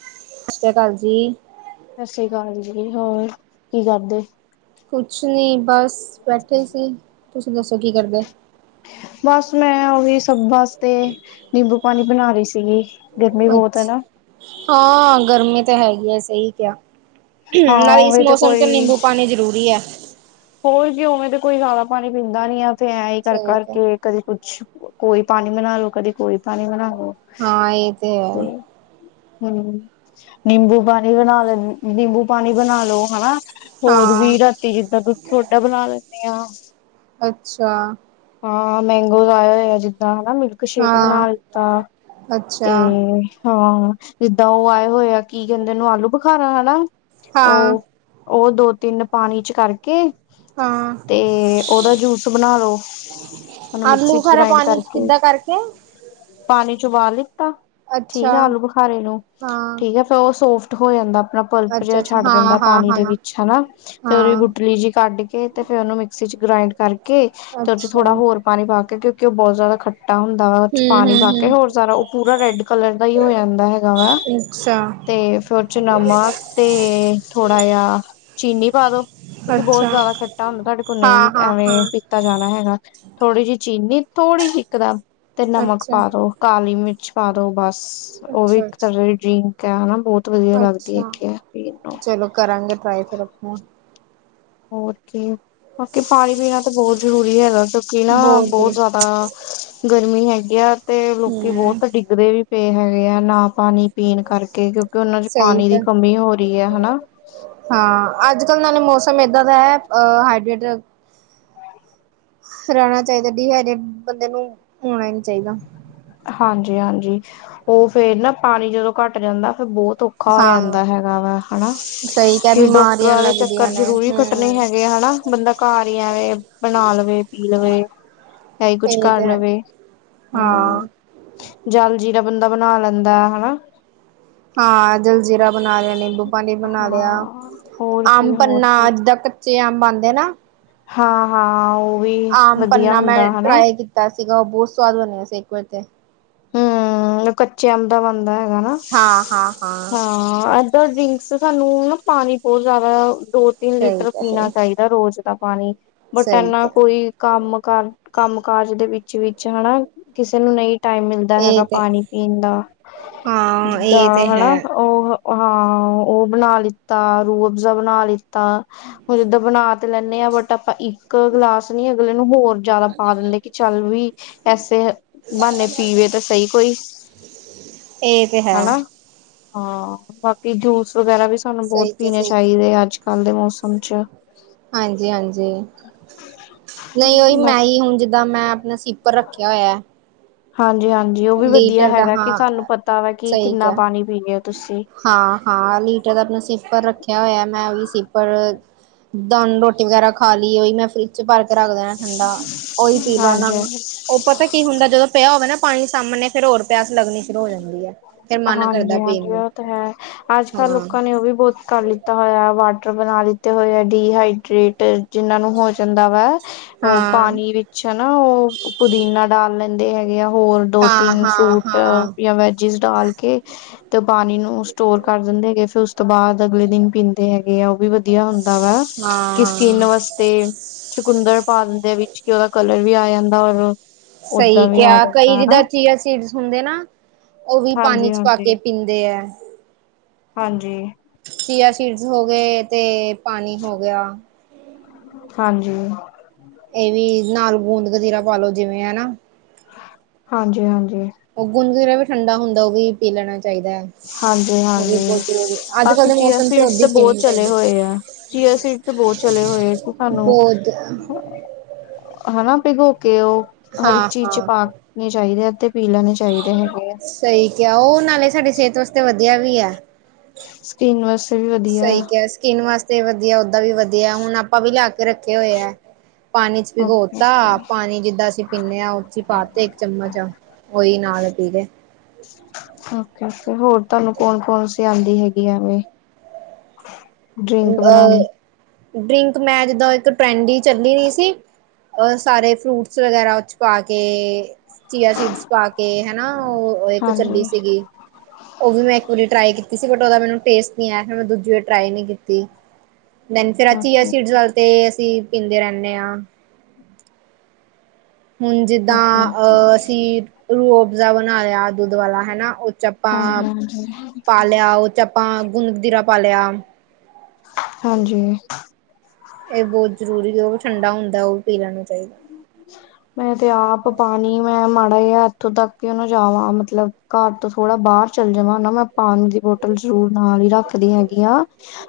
ਸਾਸ ਸ੍ਰੀ ਕਾਲ ਜੀ। ਸਾਸ ਸ਼੍ਰੀ ਕਾਲ ਜੀ ਹੋਰ ਕੀ ਕਰਦੇ? ਕੁਛ ਨੀ ਬਸ ਬੈਠੇ ਸੀ, ਤੁਸੀਂ ਦੱਸੋ ਕੀ ਕਰਦੇ? ਬਸ ਮੈਂ ਓਹੀ ਸਭ ਬਾਸਤੇ ਨਿੰਬੂ ਪਾਨੀ ਬਣਾ ਰਹੀ ਸੀਗੀ। ਗਰਮੀ ਬਹੁਤ ਅੱਛ, ਹੈ ਨਾ ਹਾਂ ਗਰਮੀ ਤੇ ਹੈਗੀ ਐ ਸਈ ਕੈਆ। ਹਾਂ ਨਾਲੇ ਇਸ ਉਵੇਂ ਤੇ ਮੌਸਮ ਚ ਕੋਈ ਨਿੰਬੂ ਪਾਨੀ ਜ਼ਰੂਰੀ ਐ। ਹੋਰ ਜੀ ਓਵੇਂ ਤੇ ਕੋਈ ਜਾਦਾ ਪਾਨੀ ਪੀਂਦਾ ਨੀ ਆ ਤੇੇ ਐਂ ਈ ਸਹੀ ਕਰ-ਕਰ ਕਿਹਾ ਕੇ। ਕਦੇ ਕੁਛ, ਕੋਈ ਪਾਨੀ ਬਣਾ ਲੋ, ਕਦੇ ਕੋਈ ਪਾਨੀ ਬਣਾ ਲੋ। ਹਾਂ ਏ ਤੇ ਹੈ। ਹੂੰ ਨਿੰਬੂ ਪਾਨੀ ਬਣਾ ਲੋ, ਨਿੰਬੂ ਪਾਣੀ ਬਣਾ ਲੋ ਹਨਾ। ਹੋਰ ਵੀ ਹਾਂ ਰਾਤੀ ਜਿੱਦਾਂ ਦੁੱਧ ਸੋਡਾ ਬਣਾ ਲੈਨੀ ਆ। ਅੱਛਾ। ਹਾਂ ਮੈਂਗੋਸ ਆਏ ਹੋਏ ਜਿੱਦਾਂ ਹਨਾ ਮਿਲ ਮਿਲਕ ਸ਼ੇਕ ਹਾਂ ਬਣਾ ਲਿੱਤਾ, ਤੇ ਅੱਛਾ ਹਾਂ ਜਿੱਦਾਂ ਓ ਆਏ ਹੋਏ ਆ ਕੀ ਕੈਂਦੇ ਓਨੂੰ ਆਲੂ ਬੁਖਾਰਾ ਹੈਨਾ, ਹਾਂ ਓ ਓ ਦੋ-ਤਿੰਨ ਪਾਨੀ ਚ ਕਰਕੇ ਹਾਂ ਤੇ ਓਦਾ ਜੂਸ ਬਣਾ ਲੋੋ ਓਨੂੰ ਮਿਕਸੀ ਆਲੂ ਚ ਖਾਰਾ ਗ੍ਰਾਇੰਡ ਪਾਣੀ ਕਰਕੇ, ਕਿੱਦਾਂ ਪਾਨੀ ਚ ਉਬਾਲ ਲਿੱਤਾ ਅੱਛਾ ਠੀਕ ਆ ਆਲੂ ਬੁਖਾਰੇ ਨੂੰ, ਹਾਂ ਠੀਕ ਆ ਫੇਰ ਓ ਸੋਫਟ ਹੋ ਜਾਂਦਾ ਆਪਣਾ ਪਲਪ ਅੱਛਾ ਜੇਆ ਅੱਛਾ ਛੱਡ ਹਾਂ ਦਿੰਦਾ ਹਾਂ ਪਾਨੀ ਹਾਂ ਦੇ ਵਿੱਚ ਹਨਾ ਤੇ ਓਦੀ ਹਾਂ ਗੁਟਲੀ ਜੀ ਕੱਢ ਕੇ। ਤੇ ਫੇਰ ਓਨੂੰ ਮਿਕਸੀ ਚ ਗਰਾਇਡ ਕਰਕੇ ਤੇ ਓਚ ਅੱਛਾ ਥੋੜ੍ਹਾ ਹਮ ਹੋਰ ਪਾਨੀ ਪਾ ਕੇ ਕਿਉਂਕਿ ਓ ਬੋਤ ਜਾਦਾ ਖੱਟ ਚਿੱਟਾ ਹੁੰਦਾ ਵਾ ਓਚ ਪਾਣੀ ਪਾ ਕੇ ਹਮ ਹੋਰ ਸਾਰਾ ਓ ਪੂਰਾ ਰੈਡ ਕਲਰ ਦਾ ਈ ਹੋ ਜਾਂਦਾ ਹੈਗਾ ਵਾ। ਅੱਛਾ। ਤੇ ਫੇਰ ਓਚ ਨਮਕ, ਤੇ ਥੋੜ੍ਹਾ ਯਾ ਚੀਨੀ ਪਾ ਦੋ। ਕਿਉਂਕਿ ਬੋਤ ਅੱਛਾ ਜਾਦਾ ਖੱਟਾ ਹੁੰਦ, ਤੁਆਡੇ ਕੋਲ ਹਾਂ ਨਈ ਹਾਂ ਐਵੇਂ ਹਾਂ ਪੀ ਤਾਂ ਜਾਣਾ ਹੈਗਾ, ਥੋੜ੍ਹੀ ਜੀ ਚੀਨੀ ਥੋੜ੍ਹੀ ਜੀ ਇੱਕਦਮ, ਤੇ ਨਮਕ ਅੱਛਾ ਪਾ ਦੋ। ਕਾਲੀ ਮਿਰਚ ਪਾ ਦੋ ਬਸ, ਓਵੀ ਅੱਛਾ ਏਕ ਤਰਾਂ ਅੱਛਾ ਦੀ ਡਰੀ ਕੈ ਹੈਨਾ ਬੋਤ ਵਧੀਆ ਲੱਗਦੀ ਏ ਅੱਛਾ ਪੀਨ ਨੂੰ ਚਲੋ ਕਰਾਂਗੇ ਟਰਾਏ ਫਿਰ ਆਪਾ। ਹੋਰ ਕੀ, ਬਾਕੀ ਪਾਨੀ ਪੀਨਾ ਤਾਂ ਬੋਤ ਜ਼ਰੂਰੀ ਹੈਗਾ। ਤੁਸੀ ਨਾ ਬਹੁਤ ਬੋਤ ਜਾਦਾ, ਗਰਮੀ ਹੈਗੀ ਆ ਤੇ ਲੋਕੀ ਹਮ ਬੋਤ ਡਿੱਗ ਦੇ ਵੀ ਪੇ ਹੈਗੇ ਆ, ਨਾ ਪਾਣੀ ਪੀਨ ਕਰਕੇ ਕਿਉ ਕਿ ਉਨਾਂ ਚ ਸਹੀ ਪਾਨੀ ਦੀ ਤਾਂ ਕਮੀ ਹੋ ਰੀ ਐ, ਹਨਾ। ਹਾਂ, ਅੱਜ ਕੱਲ੍ਹ ਨਾਲੇ ਮੌਸਮ ਏਦਾਂ ਦਾ ਐ, ਅ ਹਾਈਡਰੇਟ ਰੈਣਾ ਚਾਈਦਾ, ਡੀਹਾਈਡੇਟ ਬੰਦੇ ਨੂੰ ਹੋਣਾ ਈ ਨੀ ਚਾਈਦਾ। ਹਾਂਜੀ- ਹਾਂਜੀ, ਓ ਫੇਰ ਨਾ ਪਾਣੀ ਜਦੋਂ ਘੱਟ ਜਾਂਦਾ ਫੇਰ ਬੋਤ ਔ ਔਖਾ ਹੋ ਹਾਂ ਜਾਂਦਾ ਹੈਗਾ ਵਾ, ਹਣਾ। ਸਹੀ ਕ ਕਿ ਬਿਮਾਰੀਆਂ ਡਾਕਟਰਾਂ ਦੇ ਚੱਕਰ ਲੱਗਦੀਆਂ ਨੇ ਜ਼ਰੂਰੀ ਕੱਟਨੇ ਹਮ ਹੈਗੇ ਹਣਾ। ਬੰਦਾ ਘਰ ਈ ਐਵੇਂ ਬਣਾ ਲਵੇ, ਪੀ ਲਵੇ ਐ ਈ ਕੁਛ ਇਹ ਕਰ ਤੇ ਹੈ ਲਵੇ। ਹਾਂ ਹੂੰ, ਜਲ ਜੀਰਾ ਬੰਦਾ ਬਨਾ ਲੈਂਦਾ, ਹਣਾ। ਹਾਂ ਜਲਜ਼ੀਰਾ ਬਨਾ ਲਿਆ, ਨਿੰਬੂ ਪਾਣੀ ਬਨਾ ਲਿਆ, ਹਾਂ ਹੋਰ ਆਮ ਕੀ ਹੋਰ ਪੰਨਾ ਕੀ ਅੱਜ ਦਾ ਤੇ ਜੇ ਆਮ ਬਨਦੇ ਨਾ। ਹਾਂ- ਹਾਂ, ਓ ਆਮ ਪੰਨਾ ਮੈਂ ਟਰਾਏ ਕੀਤਾ ਸੀਗਾ ਓ ਬੋਤ ਸੁਆਦ ਬਨਿਆ ਸੀ ਏਕ ਵਾਰੀ ਤੇ। ਹੂੰ, ਓ ਕੱਚੇ ਅੰਬ ਦਾ ਬਨਦਾ ਹੈਗਾ ਨਾ। ਹਾਂ ਹਾਂ ਹਾਂ ਹਾਂ ਅ ਪਰ ਦਿਨ ਸ ਸਾਨੂੰ ਨਾ ਪਾਨੀ ਬੋਤ ਜਾਦਾ, ਦੋ, ਤਿੰਨ ਸਹੀ ਲੀਟਰ ਕਿਹਾ ਪੀਨਾ ਸਹੀ ਚਾਈਦਾ ਰੋਜ਼ ਦਾ ਪਾਨੀ ਬਟ ਸਹੀ ਐਨਾਂ ਕਿਹਾ ਕੋਈ ਕੰਮ- ਕਾਰ, ਕੰਮ -ਕਾਜ ਦੇ ਵਿੱਚ-ਵਿੱਚ ਹੈਣਾ ਕਿਸੇ ਨੂੰ ਨਈ ਟਾਈਮ ਮਿਲ ਦਾ ਹੈਗਾ ਇਹ ਤੇ ਪਾਣੀ ਪੀਨ ਦਾ, ਹਾਂ ਜਿੱਦਾਂ ਇਹ ਤੇ ਹਣਾ ਹੈ ਓ ਹਾਂ, ਓ ਬਣਾ ਲਿੱਤਾ ਰੂਅਬਜ਼ਾ ਬਣਾ ਲਿੱਤਾ ਹੁਣ ਤਾਂ ਬਣਾ ਲੈਨੇ ਆ ਬਟ ਆਪਾਂ ਇੱਕ ਗਲਾਸ ਨੀ, ਅਗਲੇ ਨੂੰ ਹੋਰ ਜਾਦਾ ਪਾ ਦਿੰਦੇ ਕਿ ਚੱਲ ਵੀ ਐੇਸੇ ਬਆਨੇ ਪੀਏ ਤਾਂ ਸਈ ਕੋਈ, ਇਹ ਤੇ ਹੈ ਹਣਾ। ਹਾਂ, ਬਾਕੀ ਜੂਸ ਵਗੈਰਾ ਵੀ ਸਾਨੂੰ ਬੋਤ ਸਹੀ ਕਿਹਾ ਪੀਣੇ ਸਹੀ ਕਿਹਾ। ਚਾਈਦੇ ਅੱਜ ਕੱਲ੍ਹ ਦੇ ਮੌਸਮ ਚ। ਹਾਂਜੀ- ਹਾਂਜੀ। ਨਈ ਓਈ ਮੈਂ ਬਾਕੀ ਈ ਹੁਣ ਜਿ ਦਾਂ ਮੈਂ ਅਪਨਾ ਸੀਪਰ ਰੱਖਿਆ ਹੋਇਆ। ਹਾਂਜੀ- ਹਾਂਜੀ ਓ ਵੀ ਵਧੀਆ ਲੀਟਰ ਦਾ ਹੈਗਾ ਕਿ ਹਾਂ ਤੁਆਨੂੰ ਪਤਾ ਵਾ ਕਿ ਸਹੀ ਕਿੰਨਾ ਕਿਹਾ ਪਾਨੀ ਪੀ ਲਿਆ ਤੁਸੀਂ। ਹਾਂ-ਹਾਂ, ਨੀਟਾ ਦਾ ਅਪਨਾਂ ਸੀਪਰ ਰੱਖਿਆ ਹੋਇਆ ਮੈਂ, ਓ ਵੀ ਸੀਪਰ ਜਿੱਦਾਂ ਹੁਨ ਰੋਟੀ ਵਗੈਰਾ ਖਾ ਲੀ, ਓਈ ਮੈਂ ਫਰਿਜ਼ ਚ ਭਰ ਕੇ ਰੱਖ ਦੇਨਾ ਠੰਡਾ, ਓਈ ਪੀ ਲੈਣਾ। ਹਾਂਜੀ ਓ ਪਤਾ ਕੀ ਹੁੰਦਾ, ਜਦੋਂ ਪਿਆ ਹੋਵੇ ਨਾ ਪਾਣੀ ਸਾਮਣੇ ਫੇਰ ਹੋਰ ਪਿਆਸ ਲੱਗਣੀ ਸ਼ੁਰੂ ਹੋ ਜਾਂਦੀ ਐ ਫੇਰ ਮਨ ਕਰਦਾ ਹਾਂਜੀ ਹਾਂਜੀ ਪੀਨ ਨੂੰ, ਉਹ ਤਾਂ ਹਾਂ। ਕੱਲ ਲਿੱਤਾ ਹੋਇਆ, ਵਾਟਰ ਬਨਾ ਦਿੱਤੇ ਹੋਏ ਐ ਡੀਹਾਈਡਰੇਟ ਜਿੰਨਾਂ ਨੂੰ ਹੋ ਜਾਂਦਾ ਵਾ, ਓ ਹਾਂ-ਹਾਂ-ਹਾਂ। ਪਾਨੀ ਵਿੱਚ ਚ ਐ ਨਾ ਓ ਪੁਦੀਨਾ ਡਾਲ ਲੈਂਦੇ ਹੈਗੇ ਆ ਹੋਰ ਦੋ- ਤਿੰਨ ਫਰੂਟ ਯਾਂ ਵੈਜਿਸ ਡਾਲ ਕੇ ਤੇ ਓ ਪਾਨੀ ਨੂੰ ਸਟੋਰ ਕਰ ਦਿੰਦੇ ਹੈਗੇ ਫੇਰ ਉਸ ਤੋਂ ਬਾਅਦ ਅਗਲੇ ਦਿਨ ਪੀਂਦੇ ਹੈਗੇ ਆ ਓ ਵੀ ਵੱ ਵਧੀਆ ਹੁੰਦਾ ਵਾ, ਕਿ ਹਾਂ-ਹਾਂ ਸਕਿਨ ਵਸ ਤੇ ਚੁਕੁੰਦਰ ਪਾਂਦੇ ਵਿੱਚ ਕਿ ਓਦਾ ਕਲਰ ਵੀ ਆ ਜਾਂਦਾ ਔਰ ਸਈ ਓਦਾਂ ਵੀ ਆ ਕਿਆ ਕਈ ਜਾਂਦਾ ਹਨਾ ਜਿੱਦਾਂ ਚੀਆ ਸੀ ਸੀਡਸ ਹੁੰਦੇ ਨਾ, ਓ ਵੀ ਪਾਨੀ ਹਾਂਜੀ ਚ ਪਾ ਹਾਂਜੀ ਕੇ ਪੀਂਦੇ ਐ। ਹਾਂਜੀ। ਚੀਆ ਸੀਡਸ ਹੋ ਗਏ, ਤੇ ਪਾਨੀ ਹੋ ਗਿਆ। ਹਾਂਜੀ। ਏ ਵੀ ਨਾਲ ਗੂੰਦ ਕਤੀਰਾ ਪਾ ਲੋ ਜਿਵੇਂ ਹਨਾ। ਹਾਂਜੀ- ਹਾਂਜੀ। ਉਹ ਗੁੰਦ ਕਤੀਰਾ ਵੀ ਠੰਡਾ ਹੁੰਦਾ, ਉਹ ਵੀ ਪੀ ਲੈਣਾ ਚਾਹੀਦਾ। ਉਹ ਵੀ ਹਾਂਜੀ-ਹਾਂਜੀ, ਬਹੁਤ ਜ਼ਰੂਰੀ ਅੱਜ ਕੱਲ੍ਹ ਬਾਕੀ ਦੇ ਚੀਆ ਮੌਸਮ ਸੀਡਸ ਉਦਾਂ ਤੇ ਹੀ ਬਹੁਤ ਪੀਣਾ ਚਲੇ ਚਾਹੀਦਾ ਹੋਏ ਆ, ਚੀਆ ਸੀਡਸ। ਬਹੁਤ ਚਲੇ ਹੋਏ, ਤੇ ਸਾਨੂੰ ਬਹੁਤ ਹਨਾ ਭਿੱਗੋਕੇ ਉਹ, ਹਰੀ ਇੱਕ ਹਾਂ ਚੀਜ਼'ਚ ਹਾਂ ਪਾ ਨਹੀਂ ਚਾਹੀਦੇ, ਐ ਤੇ ਪੀ ਲੈਣੇ ਚਾਹੀਦੇ ਹੈਗੇ ਆ। ਸਹੀ ਕਿਹਾ, ਉਹ ਨਾਲੇ ਸਾਡੀ ਸਿਹਤ ਵਾਸਤੇ ਵਧੀਆ ਵੀ ਆ। ਸਕਿਨ ਵੈਸੇ ਵੀ ਵਧੀਆ ਸਹੀ ਕਿਆ ਸਕਿਨ ਵਾਸਤੇ ਵਧੀਆ, ਓਦਾਂ ਵੀ ਵਧੀਆ, ਹੁਣ ਆਪਾਂ ਵੀ ਲਿਆਕੇ ਰੱਖੇ ਹੋਏ ਆ। ਪਾਣੀ'ਚ ਓਕੇ ਭਿਗੋਤਾ, ਪਾਣੀ ਜਿੱਦਾਂ ਅਸੀ ਪੀਨੇ ਆ ਉਹ'ਚ ਪਾਤੇ ਇੱਕ ਚਮਚ, ਓਈ ਨਾਲ ਪੀਲੇ। ਆਕਰਖ ਹੋਰ ਤੁਹਾਨੂੰ ਕੌਣ-ਕੌਣ ਸੀ ਆਂਦੀ ਹੈਗੀ ਐਂਵੇ? [inaudible] ਅਹ, ਬਣਾਉਣੀ ਡਰਿੰਕ ਮੈਚ ਦਾ ਇੱਕ ਟਰੈਂਡੀ ਚੱਲੀ ਨਹੀਂ ਸੀ। ਅ, ਸਾਰੇ ਫਰੂਟਸ ਵਗੈਰਾ ਉਹ'ਚ ਪਾਕੇ ਚੀਆ ਸੀਡਸ ਪਾਕੇ ਹਨਾ, ਉਹ ਇੱਕ ਹਾਂਜੀ ਚੱਲੀ ਸੀਗੀ। ਉਹ ਵੀ ਮੈਂ ਇੱਕ ਵਾਰੀ ਟਰਾਈ ਕੀਤੀ ਸੀ, ਬਟ ਉਹਦਾ ਮੈਨੂੰ ਟੇਸਟ ਨਹੀਂ ਆਇਆ, ਫਿਰ ਮੈਂ ਦੂਜੀ ਵਾਰੀ ਟਰਾਈ ਨਹੀਂ ਕੀ ਦੀ, ਮੇਨ ਤਰਾ ਚੀਆ ਓਕੇ ਸੀਡਸ ਓਕੇ ਵਾਸਤੇ ਤੇ, ਅਸੀਂ ਪੀਂਦੇ ਰਹਿੰਦੇ ਹਾਂ। ਹੁਣ ਜਿੱਦਾਂ ਓਕੇ ਅਹ, ਓਕੇ ਅਸੀਂ ਰੂ-ਅਬਜ਼ਾ ਬਣਾਲਿਆ ਦੁੱਧ ਵਾਲਾ, ਹੈਨਾ ਉਹ'ਚ ਹਾਂਜੀ ਪਾਂ, ਹਾਂਜੀ ਪਾਲਿਆ ਉਹ'ਚ ਆਪਾਂ ਗੁੰਦਕਤੀਰਾ ਪਾਲਿਆ। ਹਾਂਜੀ। ਇਹ ਬਹੁਤ ਜ਼ਰੂਰੀ ਉਹ ਵੀ ਠੰਡਾ ਹੁੰਦਾ, ਉਹ ਪੀ ਲੈਣਾ ਚਾਹੀਦਾ। ਮੈਂ ਤੇ ਆਪ ਪਾਨੀ, ਮੈਂ ਮਾੜਾ ਜਿਹਾ ਇੱਥੋਂ ਤੱਕ ਕਿਉਂ ਨ ਜਾਵਾਂ ਮਤਲਬ ਘਰ ਤੋਂ ਥੋੜ੍ਹਾ ਬਾਹਰ ਚੱਲ ਜਾਵਾਂ ਨਾ, ਮੈਂ ਪਾਣੀ ਦੀ ਬੋਟਲ ਜ਼ਰੂਰ ਨਾਲ ਈ ਰੱਖਦੀ ਹੈਗੀ ਆਂ।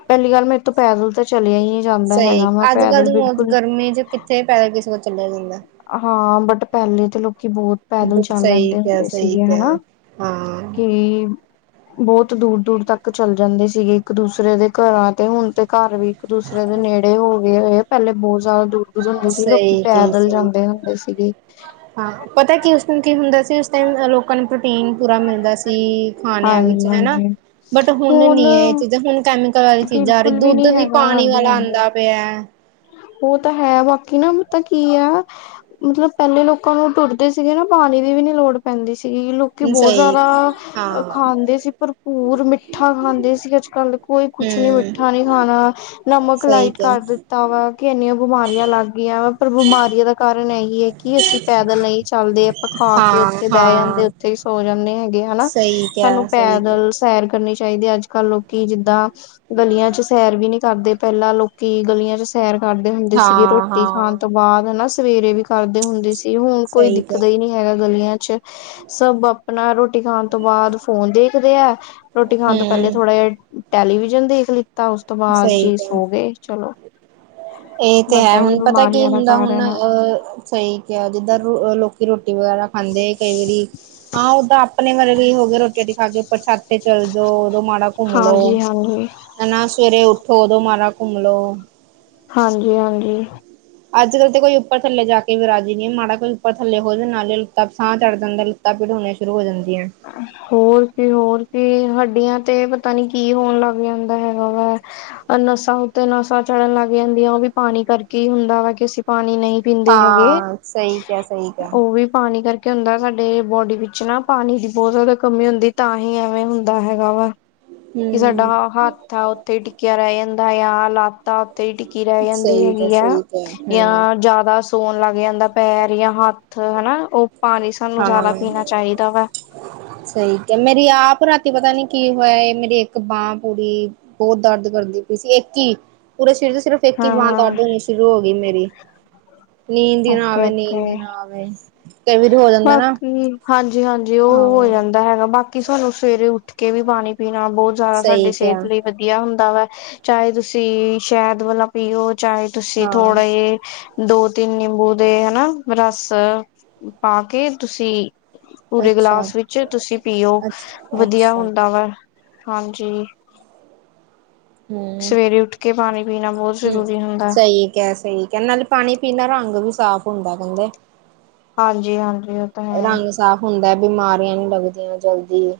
ਪਹਿਲੀ ਗੱਲ ਮੈਥੋਂ ਤੋਂ ਪੈਦਲ ਤਾਂ ਚਲਿਆ ਹੀ ਜਾਂਦਾ ਸਹੀ, ਹੈਗਾ ਮੈਂ ਅੱਜ-ਕੱਲ ਪੈਦਲ ਦੀ ਬਿਲਕੁਲ ਬੋਤ, ਕਿੱਥੇ ਪੈਕੇ ਸੋਚ ਲੈਂਨੀ ਆ। ਹਾਂ, ਬਟ ਪਹਿਲੇ ਤੇ ਲੋਕੀ ਬਹੁਤ ਪੈਦਲ ਚੱਲ ਸਹੀ ਲੈਂਦੇ ਕਿਹਾ ਹੁੰਦੇ ਸਹੀ ਸੀਗੇ ਕਿਹਾ ਹਨਾ, ਹਾਂ ਕਿ ਬਹੁਤ ਦੂਰ-ਦੂਰ ਤੱਕ ਚੱਲ ਜਾਂਦੇ ਸੀਗੇ, ਇੱਕ-ਦੂਸਰੇ ਦੇ ਘਰਾਂ ਤੇ ਹੁਣ ਤੇ ਘਰ ਵੀ ਇੱਕ-ਦੂਸਰੇ ਦੇ ਨੇੜੇ ਹੋਗੇ ਹੋਏ, ਪਹਿਲੇ ਬਹੁਤ ਜ਼ਿਆਦਾ ਦੂਰ-ਦੂਰ ਹੁੰਦੇ ਸੀ, ਲੋਕੀ ਸਹੀ ਪੈਦਲ ਜਾਂ ਹੁੰਦੇ ਸੀਗੇ। ਹਾ, ਪਤਾ ਏ ਕਿ ਉਸ ਦਿਨ ਕੀ ਹੁੰਦਾ ਸੀ, ਉਸ ਦਿਨ ਲੋਕਾਂ ਨੂੰ ਪ੍ਰੋਟੀਨ ਪੂਰਾ ਮਿਲਦਾ ਸੀ ਖਾਣਿਆਂ ਵਿੱਚ ਹਾਂਜੀ ਹੈਨਾ, ਹਾਂਜੀ ਬਟ ਹੁਣ ਨੀ ਏ ਇਹ ਚੀਜ਼ਾਂ, ਹੁਣ ਕੈ ਤਰ੍ਹਾਂ ਦੀ ਚੀਜ਼ਾਂ ਆ ਰਹੀ, ਬਿਲਕੁਲ ਦੁੱਧ ਨੀ ਵੀ ਹੈਗਾ ਪਾਣੀ ਹਾਂਜੀ ਵਾਲਾ ਹਾਂਜੀ ਆਂਦਾ ਪਿਆ। ਉਹ ਤਾਂ ਹੈ, ਬਾਕੀ ਨਾ ਪਤਾ ਤਾਂ ਕੀ ਆ ਮਤਲਬ ਪਹਿਲੇ ਲੋਕਾਂ ਨੂੰ ਟੁੱਟਦੇ ਸੀਗੇ ਨਾ, ਪਾਣੀ ਦੀ ਵੀ ਨੀ ਲੋੜ ਪੈਂਦੀ ਸੀਗੀ ਕਿ ਕਿ ਬਹੁਤ ਸਹੀ ਜ਼ਿਆਦਾ ਹਾਂ ਖਾਂਦੇ ਸੀ, ਭਰਪੂਰ ਮਿੱਠਾ ਖਾਂਦੇ ਸੀ ਅੱਜ-ਕੱਲ ਕੋਈ ਕੁਛ ਨੀ, ਹੂੰ ਮਿੱਠਾ ਨਹੀ ਖਾਣਾ। ਨਮਕ ਸਹੀ ਲਾਈਟ ਕਰ ਕਿਹਾ ਦਿੱਤਾ ਵਾ, ਕਿ ਇੰਨੀਆਂ ਬਿਮਾਰੀਆਂ ਲੱਗ ਗਈਆਂ ਵਾ, ਪਰ ਬਿਮਾਰੀਆਂ ਦਾ ਕਾਰਨ ਐਹੀ ਹੈ ਕਿ ਅਸੀਂ ਪੈਦਲ ਨਹੀਂ ਚੱਲਦੇ, ਆਪਾ ਖਾਕੇ ਹਾਂ ਉੱਥੇ ਬਹਿ ਜਾਂਦੇ, ਹਾਂ ਉੱਥੇ ਸੋ ਜਾਂਦੇ ਹੈਗੇ ਹਨਾ, ਸਹੀ ਸਾਨੂੰ ਕਿਹਾ ਸਹੀ ਕਿਹਾ ਪੈਦਲ ਸੈਰ ਕਰਨੀ ਚਾਹੀਦੀ ਏ, ਅੱਜ-ਕੱਲ ਲੋਕੀ ਜਿੱਦਾਂ ਗਲੀਆਂ'ਚ ਸੈਰ ਵੀ ਨਹੀ ਕਰਦੇ, ਪਹਿਲਾਂ ਲੋਕੀ ਗਲੀਆਂ'ਚ ਸੈਰ ਕਰਦੇ ਹੁੰਦੇ ਸੀਗੇ, ਹਾਂ ਰ੍ਹੋਟੀ ਖਾਣ ਹਾਂ ਤੋਂ ਬਾਅਦ ਹਨਾ ਸਵੇਰੇ ਵੀ। ਕਰਦੇ ਹੁੰਦੇ ਸੀ, ਹੁਣ ਕੋਈ ਸਹੀ ਦਿਖਦਾ ਹੀ ਕਿਹਾ ਨਹੀ ਹੈਗਾ ਗਲੀਆਂ'ਚ ਸਭ ਆਪਣਾ ਰੋਟੀ ਖਾਣ ਤੋਂ ਬਾਅਦ ਫੋਨ ਦੇਖਦੇ ਆ, ਰੋਟੀ ਖਾਣ ਤੋਂ ਪਹਿਲੇ ਹੂੰ ਥੋੜ੍ਹਾ ਜਿਹਾ ਟੈਲੀਵਿਜ਼ਨ ਦੇਖ ਲਿੱਤਾ, ਉਸ ਤੋਂ ਬਾਅਦ ਸਹੀ ਜੀ ਕਿਹਾ ਸੋ ਗਏ, ਚਲੋ। ਇਹ ਤੇ ਬਟ ਹੈ ਇਹੀ ਹੁਣ ਪਤਾ ਕੀ ਬਿਮਾਰੀਆਂ ਦਾ ਹੁੰਦਾ ਹੁਣ ਕਾਰਨ ਆ ਅਹ ਸਹੀ ਕਿਹਾ ਜਿੱਦਾਂ ਰੋਟੀ ਵਗੈਰਾ ਖਾਂਦੇ ਕਈ ਵਾਰੀ, ਹਾਂ ਓਦਾਂ ਆਪਣੇ ਵਾਲੇ ਵੀ ਹੋ ਗਏ ਰੋਟੀ ਰੋਟੀ ਖਾ ਕੇਛਾ ਉਪਰ ਛੱਤ ਤੇ ਕਿਤੇ ਚੱਲ ਜਾਓ ਉਦੋਂ ਮਾੜਾ ਘੁੰਮ ਲੋੋ ਹਾਂਜੀ ਹਾਂਜੀ ਹਨ ਨਾ ਸਵੇਰੇ ਉੱਠੋ ਉਦੋ ਮਾਰ ਘੁੰਮ ਲੋ। ਹਾਂਜੀ, ਹਾਂਜੀ। ਅੱਜ ਕੱਲ ਤੇ ਕੋਈ ਉਪਰਥੱਲੇ ਜਾ ਕੇ ਵਿ ਰਾਜੀ ਨਹੀ ਮਾੜਾ ਕੋਈ ਉੱਪਰ ਲੇ ਹੋ ਜਾਂਦੇ ਨਾਲੇ ਲੁੱ ਸਾਹ ਚੜ ਜਾਂਦਾ। ਲਤਾ ਪੀੜ ਹੋਣੀਆਂ ਸ਼ੁਰੂ ਹੋ ਜਾਂਦੀਆਂ। ਹੋਰ ਕੀ ਹੋਰ ਕੀ ਹੱਡੀਆਂ ਤੇ ਪਤਾ ਨੀ ਕੀ ਹੋਣ ਲੱਗ ਜਾਂਦਾ ਹੈਗਾ ਵੇ। ਨਸ਼ਾਂ ਉੱਤੇ ਨਸ਼ਾ ਚੜਨ ਲੱਗ ਜਾਂਦੀਆਂ, ਉਹ ਵੀ ਪਾਣੀ ਕਰਕੇ ਹੀ ਹੁੰਦਾ ਵਾ ਕਿ ਅਸੀਂ ਪਾਣੀ ਨਹੀਂ ਪੀਂਦੇ ਹੈਗੇ, ਹਾਂ ਸਹੀ ਕਿਹਾ ਸਹੀ ਕਿਹਾ ਉਹ ਵੀ ਪਾਣੀ ਕਰਕੇ ਕੀ ਹੁੰਦਾ ਸਾਡੇ ਬੋਡੀ ਵਿੱਚ ਨਾ ਪਾਣੀ ਦੀ ਬਹੁਤ ਜ਼ਿਆਦਾ ਕਮੀ ਹੁੰਦੀ, ਤਾਂ ਹੀ ਐਵੇਂ ਹੁੰਦਾ ਹੈਗਾ ਵਾ। ਕਿ ਸਾਡਾ ਹਮ ਹੱਥ ਆ ਉੱਥੇ ਹੀ ਟਿੱਕਿਆ ਰਹਿ ਜਾਂਦਾ ਆ ਲਾਤ ਆ ਉਤੇ ਟਿੱਕੀ ਰਹਿ ਜਾਂਦੀ ਸਹੀ ਕਿਹਾ ਹੈਗੀ ਆ, ਸਹੀ ਕਿਹਾ ਹਮ ਜਾਂ ਜ਼ਿਆਦਾ ਸੋਣ ਲੱਗ ਜਾਂਦਾ ਪੈਰ ਜਾਂ ਹੱਥ ਹਨਾ, ਔਹ ਪਾਣੀ ਸਾਨੂੰ ਜ਼ਿਆਦਾ ਹਾਂ ਪੀਣਾ ਚਾਹੀਦਾ ਵਾ। ਸਹੀ ਕਿਹਾ, ਤੇ ਮੇਰੀ ਆਪ ਰਾਤੀ ਪਤਾ ਨੀ ਕੀ ਹੋਇਆ ਇਹ ਮੇਰੀ ਇੱਕ ਬਾਂਹ ਪੂਰੀ ਬਹੁਤ ਦਰਦ ਕਰਦੀ ਪਈ ਇੱਕ ਹੀ, ਪੂਰੇ ਸਰੀਰ ਚ ਸਿਰਫ ਇੱਕ ਹੀ ਹਾਂ ਬਾਂਹ ਹਾਂ ਦਰਦ ਹੋਣੀ ਸ਼ੁਰੂ ਹੋ ਗਈ ਮੇਰੀ ਨੀਂਦ ਹੀ ਨਾ ਓਕੇ ਆਵੇ, ਨੀਂਦ ਹੀ ਓਕੇ ਨਾ ਆਵੇ। ਕਈ ਵਾਰੀ ਹੋ ਜਾਂਦਾ ਨਾ ਬਾਕੀ ਹਾਂਜੀ, ਹਾਂਜੀ ਉਹ ਹੋ ਹਾਂ ਜਾਂਦਾ ਹੈਗਾ, ਬਾਕੀ ਕਿ ਸਾਨੂੰ ਸਵੇਰੇ ਉੱਠ ਕੇ ਵੀ ਪਾਣੀ ਪੀਣਾ ਬਹੁਤ ਜ਼ਿਆਦਾ ਸਾਡੇ ਸਹੀ ਕਿਆ ਸਿਹਤ ਲਈ ਵਧੀਆ ਹੁੰਦਾ ਵਾ, ਚਾਹੇ ਤੁਸੀਂ ਸ਼ਹਿਦ ਵਾਲਾ ਪੀਓ ਚਾਹੇ ਤੁਸੀਂ ਹਾਂ ਥੋੜ੍ਹੇ ਏ ਦੋ ਤਿੰਨ ਨਿੰਬੂ ਦੇ ਹਨਾ ਰਸ ਪਾ ਕੇ ਤੁਸੀਂ ਪੂਰੇ ਅੱਛਾ ਗਲਾਸ ਵਿੱਚ ਤੁਸੀਂ ਪੀਓ, ਅੱਛ ਵਧੀਆ ਅੱਛਾ ਹੁੰਦਾ ਵਾ ਹਾਂਜੀ। ਹਮ, ਸਵੇਰੇ ਉੱਠ ਕੇ ਪਾਣੀ ਪੀਣਾ ਬਹੁਤ ਹਮ ਜ਼ਰੂਰੀ ਹੁੰਦਾ ਸਹੀ ਕਿਹਾ, ਸਹੀ ਕਿਹਾਂ ਹੈ ਨਾਲੇ ਪਾਣੀ ਪੀਣਾ ਰੰਗ ਵੀ ਸਾਫ਼ ਹੁੰਦਾ ਕਹਿੰਦੇ। ਹਾਂਜੀ, ਹਾਂਜੀ ਤਾਂ ਹੈ ਰੰਗ ਸਾਫ਼ ਹੁੰਦਾ, ਬਿਮਾਰੀਆਂ ਨਹੀਂ ਲੱਗਦੀਆਂ ਜਲਦੀ।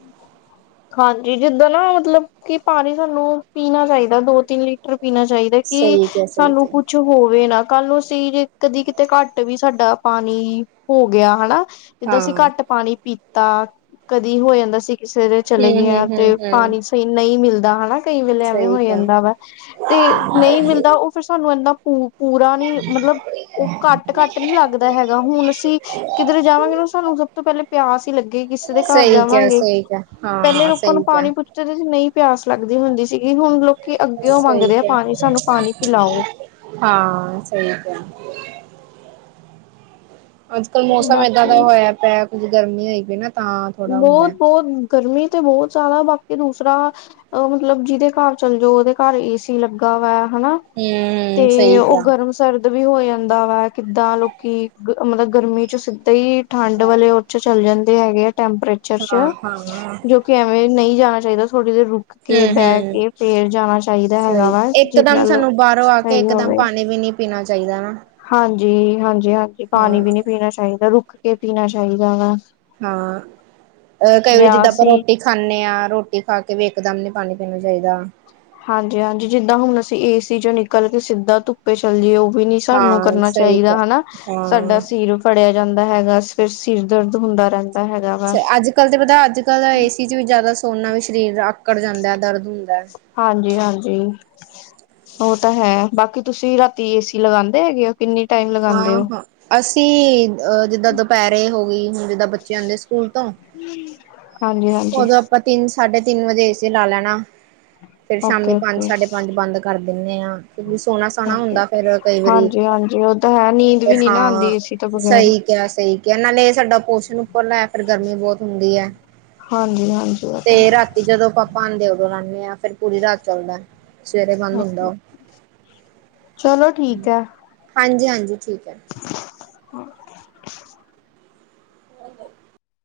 ਹਾਂਜੀ, ਜਿੱਦਾਂ ਨਾ ਮਤਲਬ ਕਿ ਪਾਣੀ ਸਾਨੂੰ ਪੀਣਾ ਚਾਹੀਦਾ ਦੋ ਤਿੰਨ ਲੀਟਰ ਪੀਣਾ ਚਾਹੀਦਾ। ਤੇ ਕਿ ਸਹੀ ਕਿਆ ਸਹੀ ਸਾਨੂੰ ਕਿਆ ਕੁਛ ਹੋਵੇ ਨਾ ਕੱਲ ਨੂੰ ਜੇ ਅਸੀਂ ਜੇ ਕਦੀ ਕਿਤੇ ਘੱਟ ਵੀ ਸਾਡਾ ਪਾਣੀ ਹੋ ਗਿਆ ਹਨਾ। ਜਦੋਂ ਅਸੀਂ ਹਾਂ ਘੱਟ ਪਾਣੀ ਪੀਤਾ, ਕਦੀ ਹੋ ਜਾਂਦਾ ਸੀ ਕਿਸੇ ਦੇ ਚਲੇ ਗਏ ਹਾ ਤੇ ਪਾਣੀ ਵਈ ਨਹੀਂ ਮਿਲਦਾ ਹਨਾ, ਕਈ ਵੇਲੇ ਐਵੇਂ ਹੋ ਜਾਂਦਾ ਵਾ। ਤੇ ਨਹੀਂ ਮਿਲਦਾ ਔ ਫੇਰ ਸਾਨੂੰ ਇਹਦਾਂ ਪੂ ਪੂਰਾ ਨੀ ਮਤਲਬ ਉਹ ਘੱਟ- ਘੱਟ ਨੀ ਲੱਗ ਹੈਗਾ, ਹੁਣ ਅਸੀਂ ਕਿੱਧਰ ਜਾਵਾਂਗੇ ਸਾਨੂੰ ਸਭ ਤੋਂ ਪਹਿਲਾ ਪਿਆਸ ਹੀ ਲੱਗੇ ਕਿਸੇ ਦੇ ਘਰ ਜਾਵਾਂਗੇ। ਠੀਕ ਹੈ, ਹਾਂ ਪਹਿਲਾ ਲੋਕਾਂ ਨੂੰ ਸਹੀ ਕਿਹਾ ਪਾਣੀ ਪੁੱਛ ਜਦੋਂ ਸੀ ਨਹੀਂ ਪਿਆਸ ਲੱਗਦੀ ਹੁੰਦੀ ਸੀਗੀ, ਹੁਣ ਲੋਕੀ ਅੱਗੇ ਓ ਸਹੀ ਮੰਗਦੇ ਆ ਕਿਹਾ ਪਾਣੀ ਸਾਨੂੰ ਪਾਣੀ ਪਿਲਾਓ। ਹਾਂ ਸਹੀ ਗੱਲ ਏ। ਅੱਜ ਕੱਲ੍ਹ ਮੌਸਮ ਏਦਾ ਬਾਕੀ ਦਾ ਹੋਇਆ ਪਿਆ, ਕੁੱਝ ਗਰਮੀ ਹੋਈ ਪਈ ਨਾ। ਤਾਂ ਥੋੜਾ ਹੁੰਦਾ ਬਹੁਤ- ਬਹੁਤ ਗਰਮੀ ਤੇ ਬਹੁਤ ਜ਼ਿਆਦਾ ਬਾਕੀ ਦੂਸਰਾ ਅਹ, ਮਤਲਬ ਜਿਹਦੇ ਘਰ ਚੱਲ ਜਾਓ ਉਹਦੇ ਘਰ ਏ ਸੀ ਲੱਗਾ ਵਾ ਹਨਾ। ਤੇ ਹੂੰ ਸਹੀ ਔਹ ਕਿਹਾ ਗਰਮ ਸਿਰਦਰਦ ਵੀ ਹੋ ਜਾਂਦਾ ਵਾ, ਕਿੱਦਾਂ ਲੋਕੀ ਮਤਲਬ ਗਰਮੀ ਚ ਸਿੱਧੇ ਹੀ ਠੰਡ ਵਾਲੇ ਉਹ ਚ੍ਹ ਚੱਲ ਜਾਂਦੇ ਹੈਗੇ ਆ ਟੈਂਪਰੇਚਰ ਹਾਂ ਚ੍ਹ ਹਾਂ ਹੂੰ ਜੋ ਕਿ ਐਵੇਂ ਨਹੀਂ ਜਾਣਾ ਚਾਹੀਦਾ, ਥੋੜੀ ਦੇਰ ਰੁਕ ਅੱਗੇ ਹੂੰ ਬੈਕੇ ਫੇਰ ਜਾਣਾ ਚਾਹੀਦਾ ਹੈਗਾ ਸਹੀ ਵਾ, ਜਿਦੇ ਇਕਦਮ ਨਾਲ ਸਾਨੂੰ ਬਾਹਰੋਂ ਆ ਕੇ ਸਹੀ ਇਕਦਮ ਹੋਵੇ। ਪਾਣੀ ਵੀ ਨਹੀਂ ਪੀਣਾ ਚਾਹੀਦਾ ਨਾ। ਹਾਂਜੀ-ਹਾਂਜੀ-ਹਾਂਜੀ, ਪਾਣੀ ਹਾਂ ਵੀ ਨਹੀਂ ਪੀਣਾ ਚਾਹੀਦਾ, ਰੁੱਕ ਕੇ ਪੀਣਾ ਚਾਹੀਦਾ ਵਾ‌। ਹਾਂ, ਅਹ, ਕਈ ਵਾਰ ਜਿੱਦਾਂ ਆਪਾਂ ਅਸੀਂ ਰੋਟੀ ਖਾਂਨੇ ਆ, ਰੋਟੀ ਖਾਕੇ ਵੀ ਇਕ-ਦਮ ਨੀ ਪਾਣੀ ਪੀਣਾ ਚਾਹੀਦਾ। ਹਾਂਜੀ-ਹਾਂਜੀ, ਜਿੱਦਾਂ ਹੁਣ ਅਸੀਂ ਏਸੀ'ਚੋਂ ਨਿਕਲ ਕੇ ਸਿੱਧਾ ਧੁੱਪ ਸਪੈਸ਼ਲ ਜੀ, ਉਹ ਵੀ ਨੀ ਸਾਨੂੰ ਹਾਂ ਕਰਨਾ ਸਹੀ ਚਾਹੀਦਾ ਕਿਹਾ ਹਨਾ, ਸਾਡਾ ਹਾਂ ਸੀਰ ਫੜ੍ਹਿਆ ਜਾਂਦਾ ਹੈਗਾ, ਫਿਰ ਸਿਰ ਦਰਦ ਹੁੰਦਾ ਰਹਿੰਦਾ। ਹੈਗਾ ਵਾ ਅੱਜ-ਕੱਲ ਤੇ ਪਤਾ ਅੱਜ-ਕੱਲ ਦਾ ਏਸੀ'ਚ ਵੀ ਜ਼ਿਆਦਾ ਸੋਣ ਨਾਲ ਵੀ ਸਰੀਰ ਆਕੜ ਜਾਂਦਾ, ਦਰਦ ਹੁੰਦੈ। ਹਾਂਜੀ-ਹਾਂਜੀ, ਉਹ ਤਾ ਹੈ, ਬਾਕੀ ਤੁਸੀਂ ਰ੍ਹਾਤੀ ਏਸੀ ਲਗਾਂਦੇ ਹੈਗੇ ਓ? ਕਿੰਨੀ ਟਾਈਮ ਲੱ ਹਾਂ-ਹਾਂ, ਅਸੀਂ ਅ, ਜਿੱਦਾਂ ਦੁਪਹਿਰੇ ਹੋਗੀ, ਹੁਣ ਜਿੱਦਾਂ ਬੱਚਿਆਂ ਦੇ ਆਉਂਦੇ ਸਕੂਲ ਤੋਂ। ਹਾਂਜੀ-ਹਾਂਜੀ। ਉਦੋਂ ਆਪਾਂ ਤਿੰਨ, ਸਾਢੇ ਤਿੰਨ ਵਜੇ ਏਸੀ ਲਾ ਲੈਣਾ। [unintelligible] ਫਿਰ ਸ਼ਾਮੀ ਪੰਜ, ਓਕੇ, ਸਾਢੇ ਪੰਜ ਬੰਦ ਕਰ ਦਿੰਦੇ ਆ, ਫਿਰ ਸੋਣਾ-ਸੋਣਾ ਓਕੇ ਹੁੰਦਾ, ਫਿਰ ਕਈ ਵਾਰੀ ਹਾਂਜੀ, ਹਾਂਜੀ ਉਹ ਤਾਂ ਹੈ ਨੀਂਦ ਫਿਰ ਵੀ ਨੀ ਨਾ ਹਾਂ, ਆਉਂਦੀ ਏਸੀ ਤੋਂ ਬਗੈਰ ਸਹੀ ਕਿਹਾ, ਸਹੀ ਕਿਹਾ, ਨਾਲੇ ਸਾਡਾ ਪੋਰਸ਼ਣ ਉੱਪਰਲਾ ਪਰ ਗਰਮੀ ਬਹੁਤ ਹੁੰਦੀ ਐ। ਹਾਂਜੀ-ਹਾਂਜੀ। ਤੇ ਰਾਤੀ ਜਦੋਂ ਪਾਪਾ ਆਂਦੇ, ਤੇ ਲਾਂਨੇ ਆ, ਫੇਰ ਪੂਰੀ ਰਾਤ ਚੱਲਦਾ। ਸਵੇਰੇ ਬੰਦ ਓਕੇ ਹੁੰਦਾ, ਓ। ਚਲੋ ਠੀਕ ਹੈ ਹਾਂਜੀ-ਹਾਂਜੀ, ਠੀਕ। [inaudible] ਨਾ ਕਰ